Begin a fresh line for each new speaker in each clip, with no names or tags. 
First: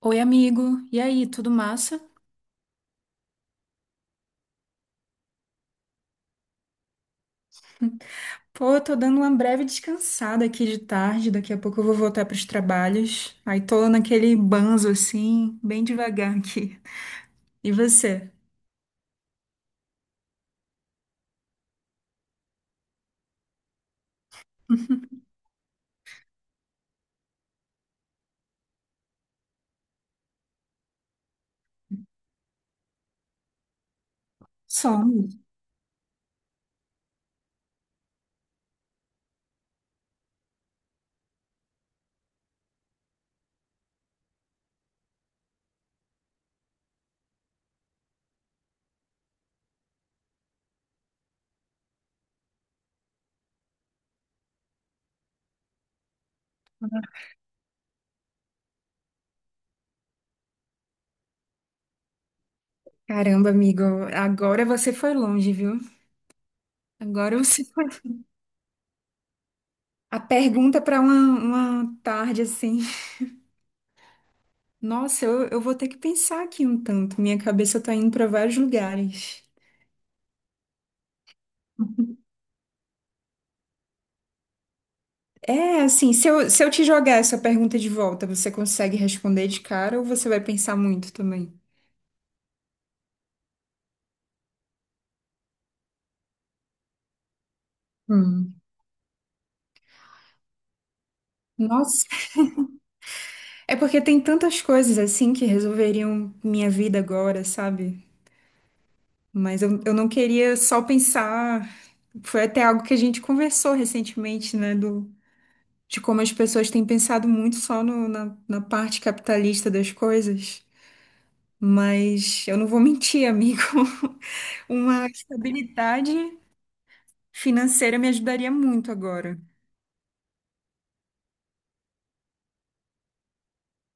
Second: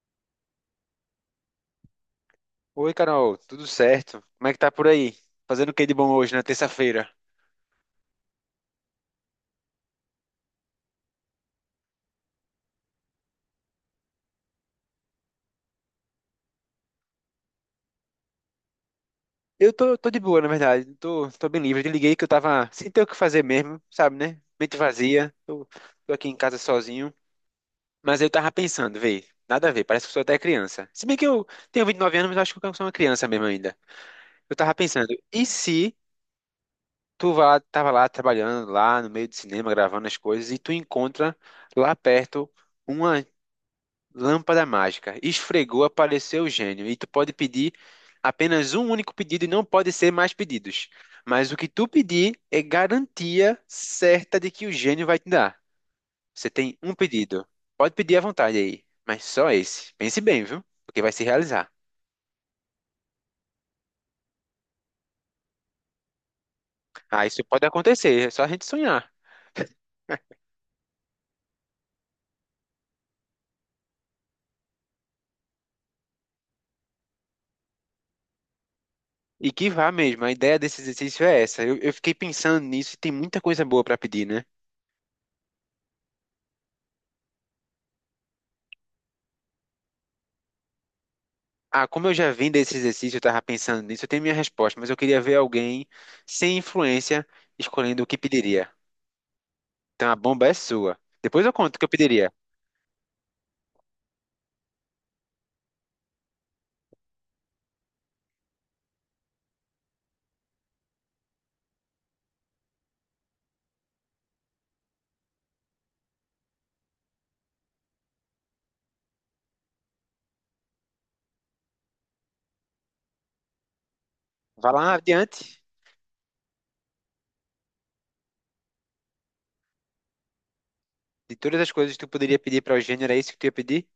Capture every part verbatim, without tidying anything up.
Oi, amigo. E aí, tudo massa?
Oi, Carol, tudo certo? Como é que tá por aí? Fazendo o que de bom hoje, na terça-feira?
Pô, eu tô dando uma breve descansada aqui de tarde. Daqui a pouco eu vou voltar pros trabalhos. Aí tô naquele banzo assim, bem devagar aqui. E você?
Eu tô, tô de boa, na verdade. Tô, tô bem livre. Eu te liguei que eu tava sem ter o que fazer mesmo, sabe, né? Mente vazia. Tô, tô aqui em casa sozinho. Mas eu tava pensando, vê, nada a ver, parece que eu sou até criança. Se bem que eu tenho vinte e nove anos, mas eu acho que eu sou uma criança mesmo ainda. Eu tava pensando,
Some.
e se tu vá, tava lá trabalhando, lá no meio do cinema, gravando as coisas, e tu encontra lá perto. Uma lâmpada mágica. Esfregou, apareceu o gênio. E tu pode pedir apenas um único pedido e não pode ser mais pedidos. Mas o que tu pedir é garantia certa de que o gênio vai te dar. Você tem um pedido. Pode pedir à vontade aí, mas só esse. Pense bem, viu? Porque vai se realizar.
Caramba, amigo, agora você foi longe, viu?
Ah,
Agora
isso
você
pode
foi.
acontecer, é só a gente sonhar.
A pergunta para uma, uma tarde assim. Nossa, eu, eu vou ter que pensar aqui um tanto. Minha cabeça tá indo para vários lugares.
E que vá mesmo, a ideia desse exercício é essa. Eu, eu fiquei pensando nisso e tem muita coisa boa para pedir, né?
É, assim, se eu, se eu te jogar essa pergunta de volta, você consegue responder de cara ou você vai pensar muito também?
Ah, como eu já vim desse exercício, eu estava pensando nisso, eu tenho minha resposta, mas eu queria ver alguém sem influência escolhendo o que
Hum.
pediria. Então a bomba é sua. Depois eu conto o que eu
Nossa,
pediria.
é porque tem tantas coisas assim que resolveriam minha vida agora, sabe? Mas eu, eu não queria só pensar. Foi até algo que a gente conversou recentemente, né? Do, de como as pessoas têm pensado muito só no- na, na parte capitalista das coisas. Mas eu não vou mentir, amigo.
Vá lá
Uma
adiante.
estabilidade financeira me ajudaria muito agora.
De todas as coisas que tu poderia pedir para o Gênero, era isso que tu ia pedir?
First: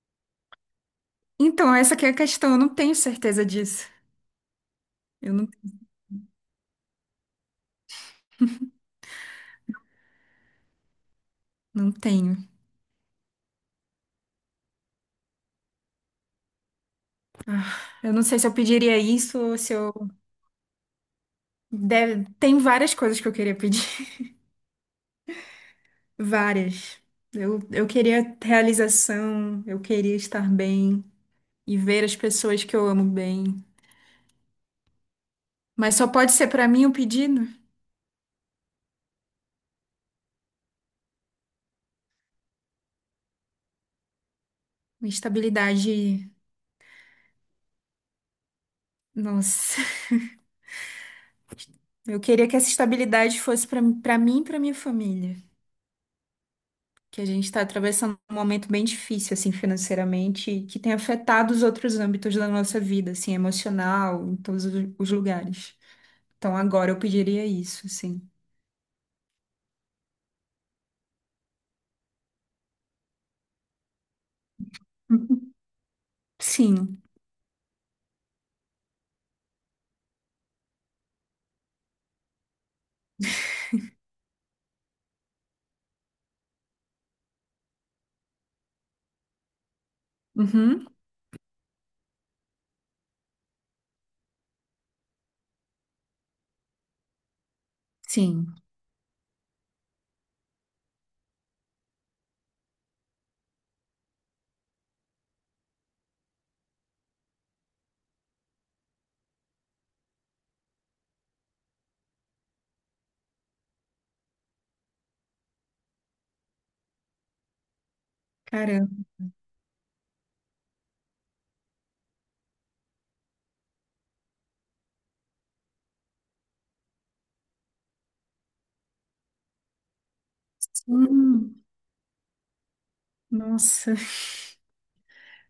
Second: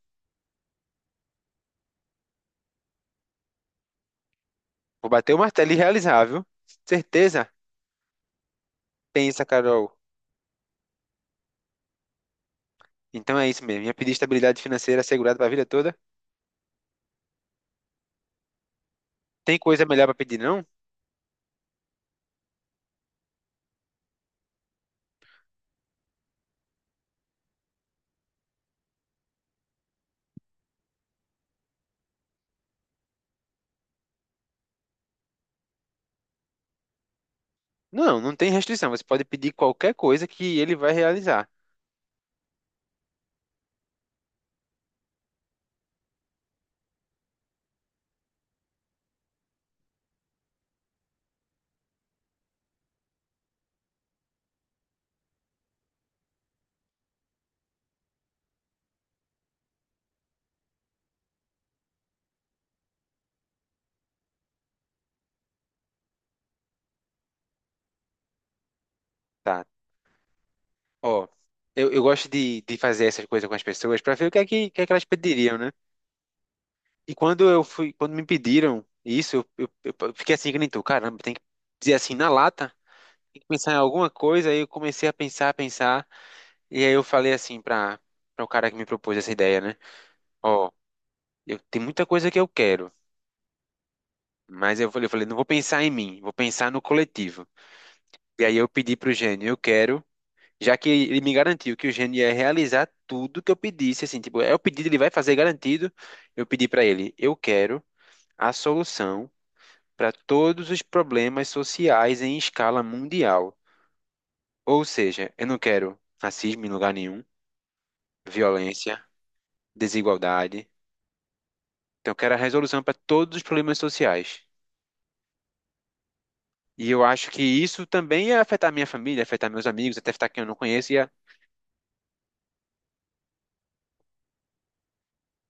Então, essa que é a questão, eu não tenho certeza disso.
Vou
Eu
bater o
não,
martelo e realizar, viu? Certeza? Pensa, Carol.
não tenho.
Então é isso mesmo. Ia pedir estabilidade financeira assegurada para a vida toda.
Eu não sei se eu pediria isso
Tem
ou se
coisa melhor
eu.
para pedir, não?
Deve... Tem várias coisas que eu queria pedir. Várias. Eu, eu queria realização, eu queria estar bem e ver as pessoas que eu amo bem. Mas só pode ser pra mim o pedido?
Não, não tem restrição. Você pode pedir qualquer coisa que ele vai realizar.
Uma estabilidade. Nossa. Eu queria que essa estabilidade fosse pra para mim e pra minha família. Que a gente está atravessando um momento bem difícil, assim, financeiramente, e que tem afetado os outros âmbitos da nossa vida, assim, emocional, em todos os os lugares. Então, agora eu pediria isso, assim.
Tá. Ó, eu, eu gosto de, de fazer essas coisas com as pessoas para ver o que é que, o que é que elas pediriam, né?
Sim.
E quando eu fui, quando me pediram isso, eu, eu, eu fiquei assim que nem tu, caramba, tem que dizer assim na lata, tem que pensar em alguma coisa. Aí eu comecei a pensar, a pensar, e aí eu falei assim para para o cara que me propôs essa ideia, né? Ó,
Uhum.
eu tem muita coisa que eu quero, mas eu falei, eu falei, não vou pensar em mim, vou pensar no coletivo. E
Sim.
aí eu pedi pro gênio, eu quero. Já que ele me garantiu que o Gênio ia realizar tudo que eu pedisse, assim, tipo, é o pedido, ele vai fazer garantido. Eu pedi para ele, eu quero a solução para todos os problemas sociais em escala mundial. Ou seja, eu não quero racismo em lugar nenhum, violência,
Caramba.
desigualdade. Então, eu quero a resolução para todos os problemas sociais. E eu acho que isso também ia afetar minha família, afetar meus amigos, até afetar quem eu não conheço, ia...
Sim. Nossa.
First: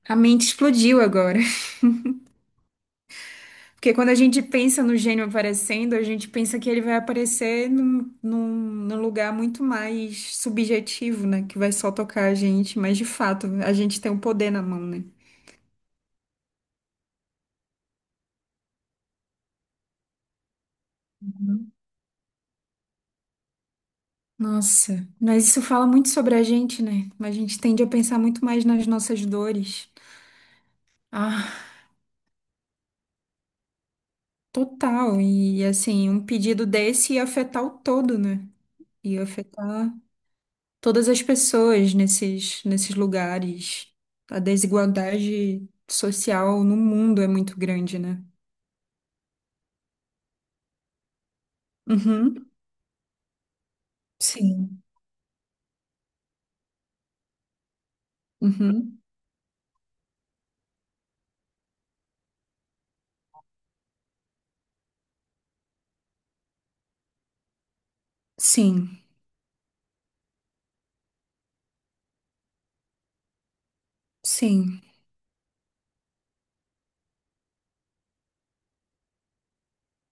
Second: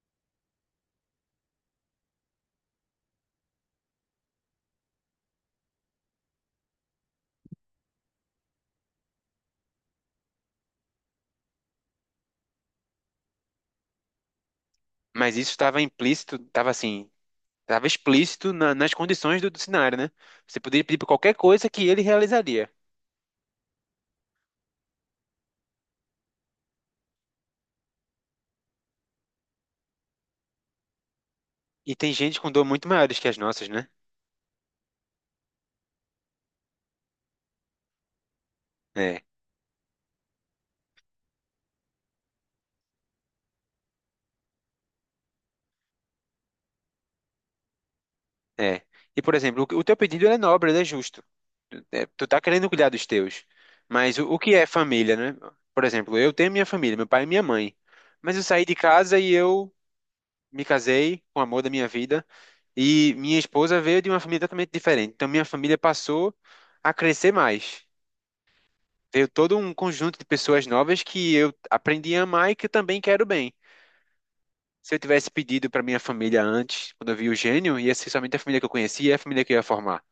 A mente explodiu agora. Porque quando a gente pensa no gênio aparecendo, a gente pensa que ele vai aparecer num, num, num lugar muito mais subjetivo, né? Que vai só tocar a gente. Mas, de fato, a gente tem o poder na mão, né?
Mas isso estava implícito, estava assim. Estava explícito na- nas condições do, do cenário, né? Você poderia pedir para qualquer coisa que ele realizaria.
Nossa, mas isso fala muito sobre a gente, né? A gente tende a pensar muito mais nas nossas dores. Ah,
E tem gente com dor muito maiores que as nossas, né?
total. E assim, um pedido desse ia afetar o todo, né?
É,
Ia afetar todas as pessoas nesses, nesses lugares. A desigualdade social no mundo é muito grande, né?
é. E, por exemplo, o, o teu pedido ele é nobre, ele é justo. Tu, é, tu tá
Uhum.
querendo cuidar dos teus. Mas o, o que é
Sim.
família, né? Por exemplo, eu tenho minha família, meu pai e minha mãe. Mas eu saí de
Uhum.
casa e eu me casei com o amor da minha vida. E minha esposa veio de uma família totalmente diferente. Então, minha família passou a crescer mais.
Sim.
Veio todo um conjunto de pessoas novas que eu aprendi a amar e que eu também quero bem.
Sim.
Se eu tivesse pedido para minha família antes, quando eu vi o gênio, ia ser somente a família que eu conhecia e a família que eu ia formar.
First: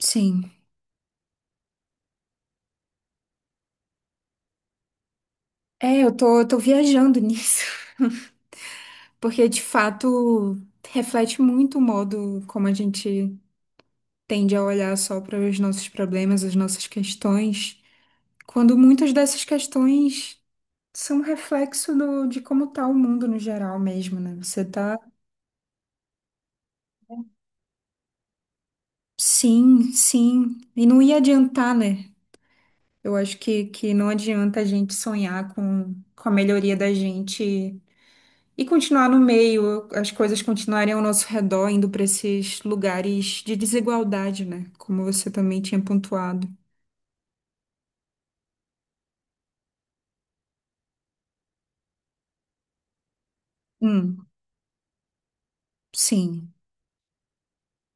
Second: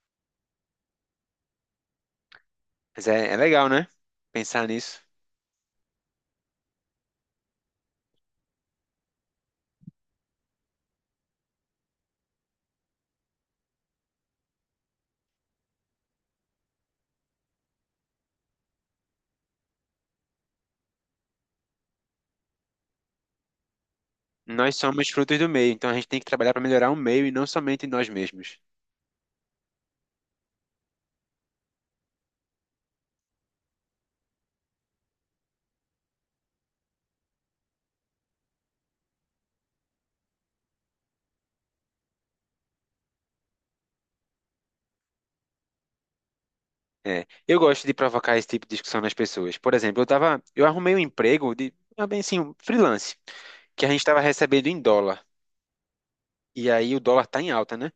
Sim.
Mas é, é legal, né? Pensar nisso.
É, eu tô, eu tô viajando nisso. Porque de fato reflete muito o modo como a gente tende a olhar só para os nossos problemas, as nossas questões, quando muitas dessas questões são reflexo do- de como está o mundo no geral mesmo, né? Você
Nós
tá,
somos frutos do meio, então a gente tem que trabalhar para melhorar o meio e não somente nós mesmos.
sim, sim, e não ia adiantar, né? Eu acho que, que não adianta a gente sonhar com, com a melhoria da gente e continuar no meio, as coisas continuarem ao nosso redor, indo para esses lugares de desigualdade, né? Como você também tinha pontuado.
É, eu gosto de provocar esse tipo de discussão nas pessoas. Por exemplo, eu tava, eu arrumei um emprego de, ah, bem assim, um freelance, que a gente estava
Hum,
recebendo em dólar.
sim.
E aí o dólar tá em alta, né?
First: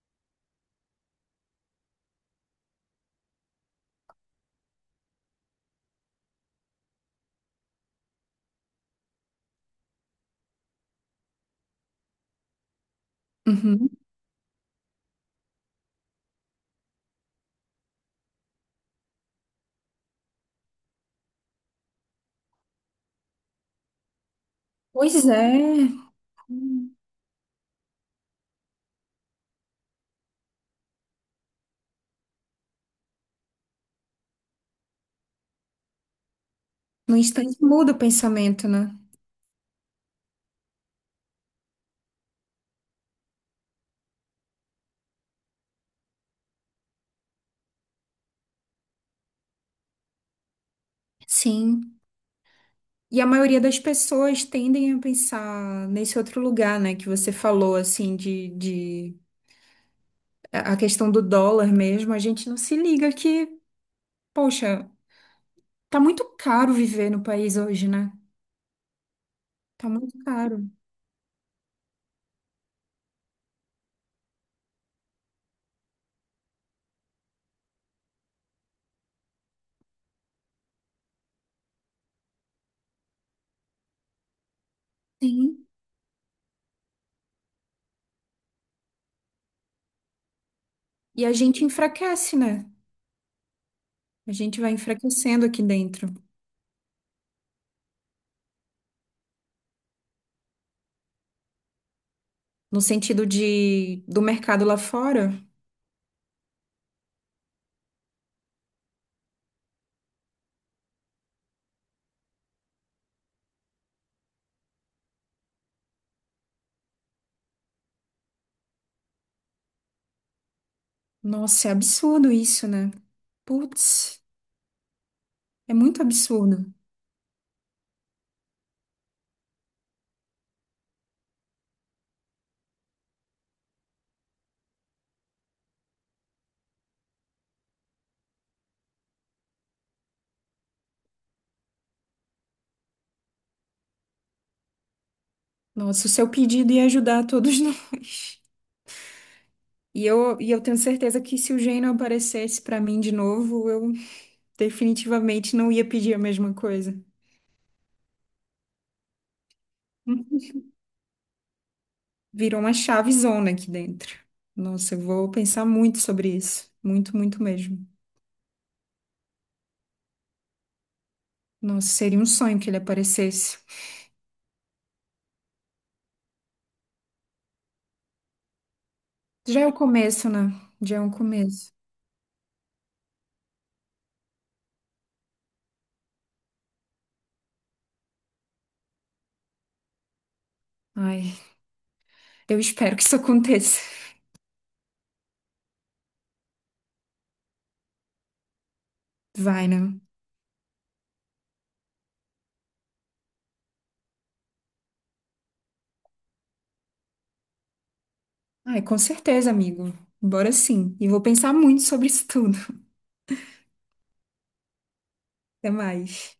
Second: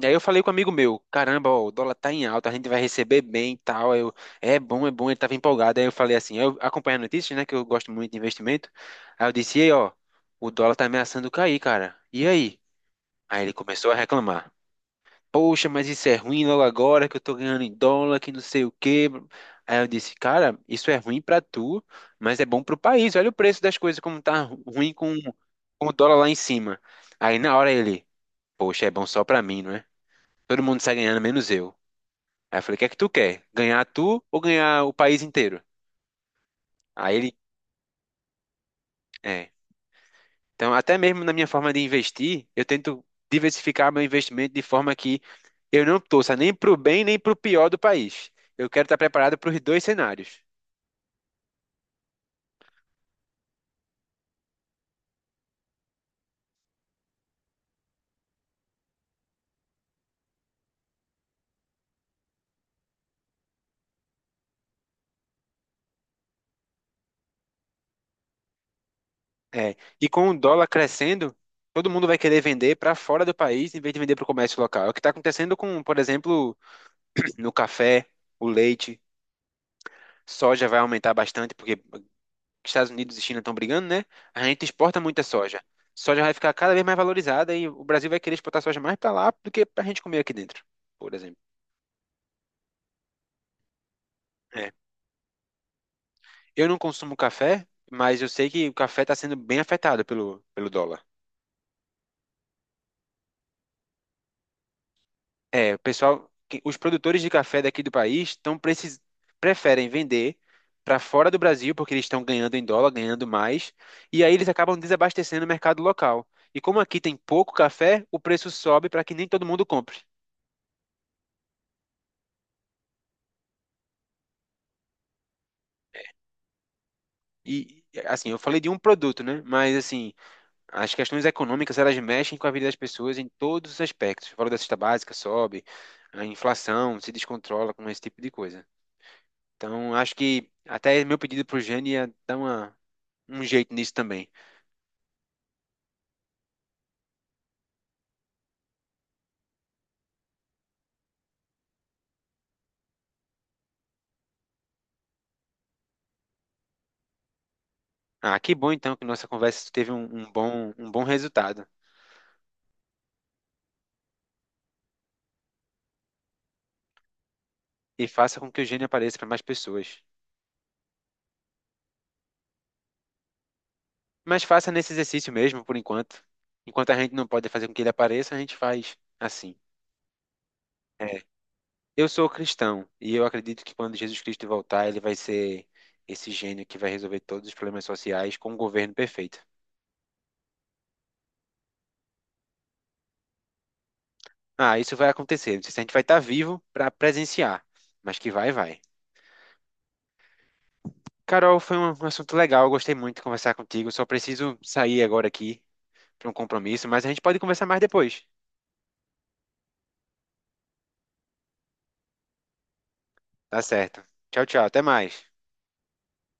Daí eu falei com um amigo meu, caramba, ó, o dólar tá em alta, a gente vai receber bem e tal. Aí eu, é bom, é bom, ele tava empolgado. Aí eu falei assim, eu acompanho as notícias, né, que eu gosto muito de investimento. Aí eu disse, e aí, ó, o dólar tá ameaçando cair, cara. E aí? Aí ele
Uhum.
começou a reclamar. Poxa, mas isso é ruim logo agora que eu tô ganhando em dólar, que não sei o quê. Aí eu disse, cara, isso é ruim pra tu, mas é bom pro país. Olha o preço das coisas como tá ru- ruim com,
Pois
com
é.
o dólar lá em cima.
Hum.
Aí na hora ele, poxa, é bom só pra mim, não é? Todo mundo sai ganhando, menos eu. Aí eu falei, o que é que tu quer? Ganhar tu ou ganhar o país inteiro?
No
Aí ele,
instante muda o pensamento, né?
é. Então, até mesmo na minha forma de investir, eu tento diversificar meu investimento de forma que eu não torça nem pro bem nem pro pior do país. Eu quero estar preparado para os dois cenários.
Sim. E a maioria das pessoas tendem a pensar nesse outro lugar, né? Que você falou, assim, de, de... A a questão do dólar mesmo. A gente não se liga que, poxa, tá muito caro viver no país hoje, né?
É.
Tá
E
muito
com o dólar
caro.
crescendo, todo mundo vai querer vender para fora do país em vez de vender para o comércio local. É o que está acontecendo com, por exemplo, no café, o leite, soja vai aumentar bastante porque que Estados Unidos e China estão brigando, né? A gente exporta muita soja.
Sim.
Soja vai ficar cada vez mais valorizada e o Brasil vai querer exportar soja mais para lá do que para a gente comer aqui dentro, por
E a
exemplo.
gente enfraquece, né? A gente
É.
vai enfraquecendo aqui dentro.
Eu não consumo café, mas eu sei que o café está sendo bem afetado pelo, pelo dólar.
No sentido de do mercado lá fora.
É, o pessoal, que- os produtores de café daqui do país estão precis, preferem vender para fora do Brasil porque eles estão ganhando em dólar, ganhando mais, e aí eles acabam desabastecendo o mercado local. E como aqui tem pouco café, o preço sobe para que nem todo mundo compre.
Nossa, é absurdo isso, né? Putz, é muito absurdo.
E, assim, eu falei de um produto, né? Mas, assim, as questões econômicas, elas mexem com a vida das pessoas em todos os aspectos. O valor da cesta básica sobe, a inflação se descontrola com esse tipo de coisa. Então, acho que até meu pedido pro Jane ia dar uma, um jeito nisso também.
Nossa, o seu pedido ia ajudar todos nós. E eu, e eu tenho certeza que se o Geno aparecesse pra mim de novo, eu definitivamente não ia pedir a mesma coisa.
Ah, que bom, então, que nossa conversa teve um, um bom, um bom resultado.
Virou uma chavezona aqui dentro. Nossa, eu vou pensar muito sobre isso. Muito, muito mesmo.
E faça com que o Jane apareça para mais pessoas.
Nossa, seria um sonho que ele aparecesse.
Mas faça nesse exercício mesmo, por enquanto. Enquanto a gente não pode fazer com que ele apareça, a gente faz assim.
Já é o começo, né? Já é um
É,
começo.
eu sou cristão e eu acredito que quando Jesus Cristo voltar, ele vai ser esse gênio que vai resolver todos os problemas sociais com um governo perfeito.
Ai, eu espero que isso aconteça.
Ah, isso vai acontecer. Não sei se a gente vai estar vivo para presenciar, mas que vai, vai.
Vai, né?
Carol, foi um um assunto legal. Eu gostei muito de conversar contigo. Só preciso sair agora aqui para um compromisso, mas a gente pode conversar mais depois.
Ai, com certeza, amigo. Bora sim. E vou pensar muito sobre isso tudo.
Tá certo. Tchau, tchau. Até mais.
Até mais.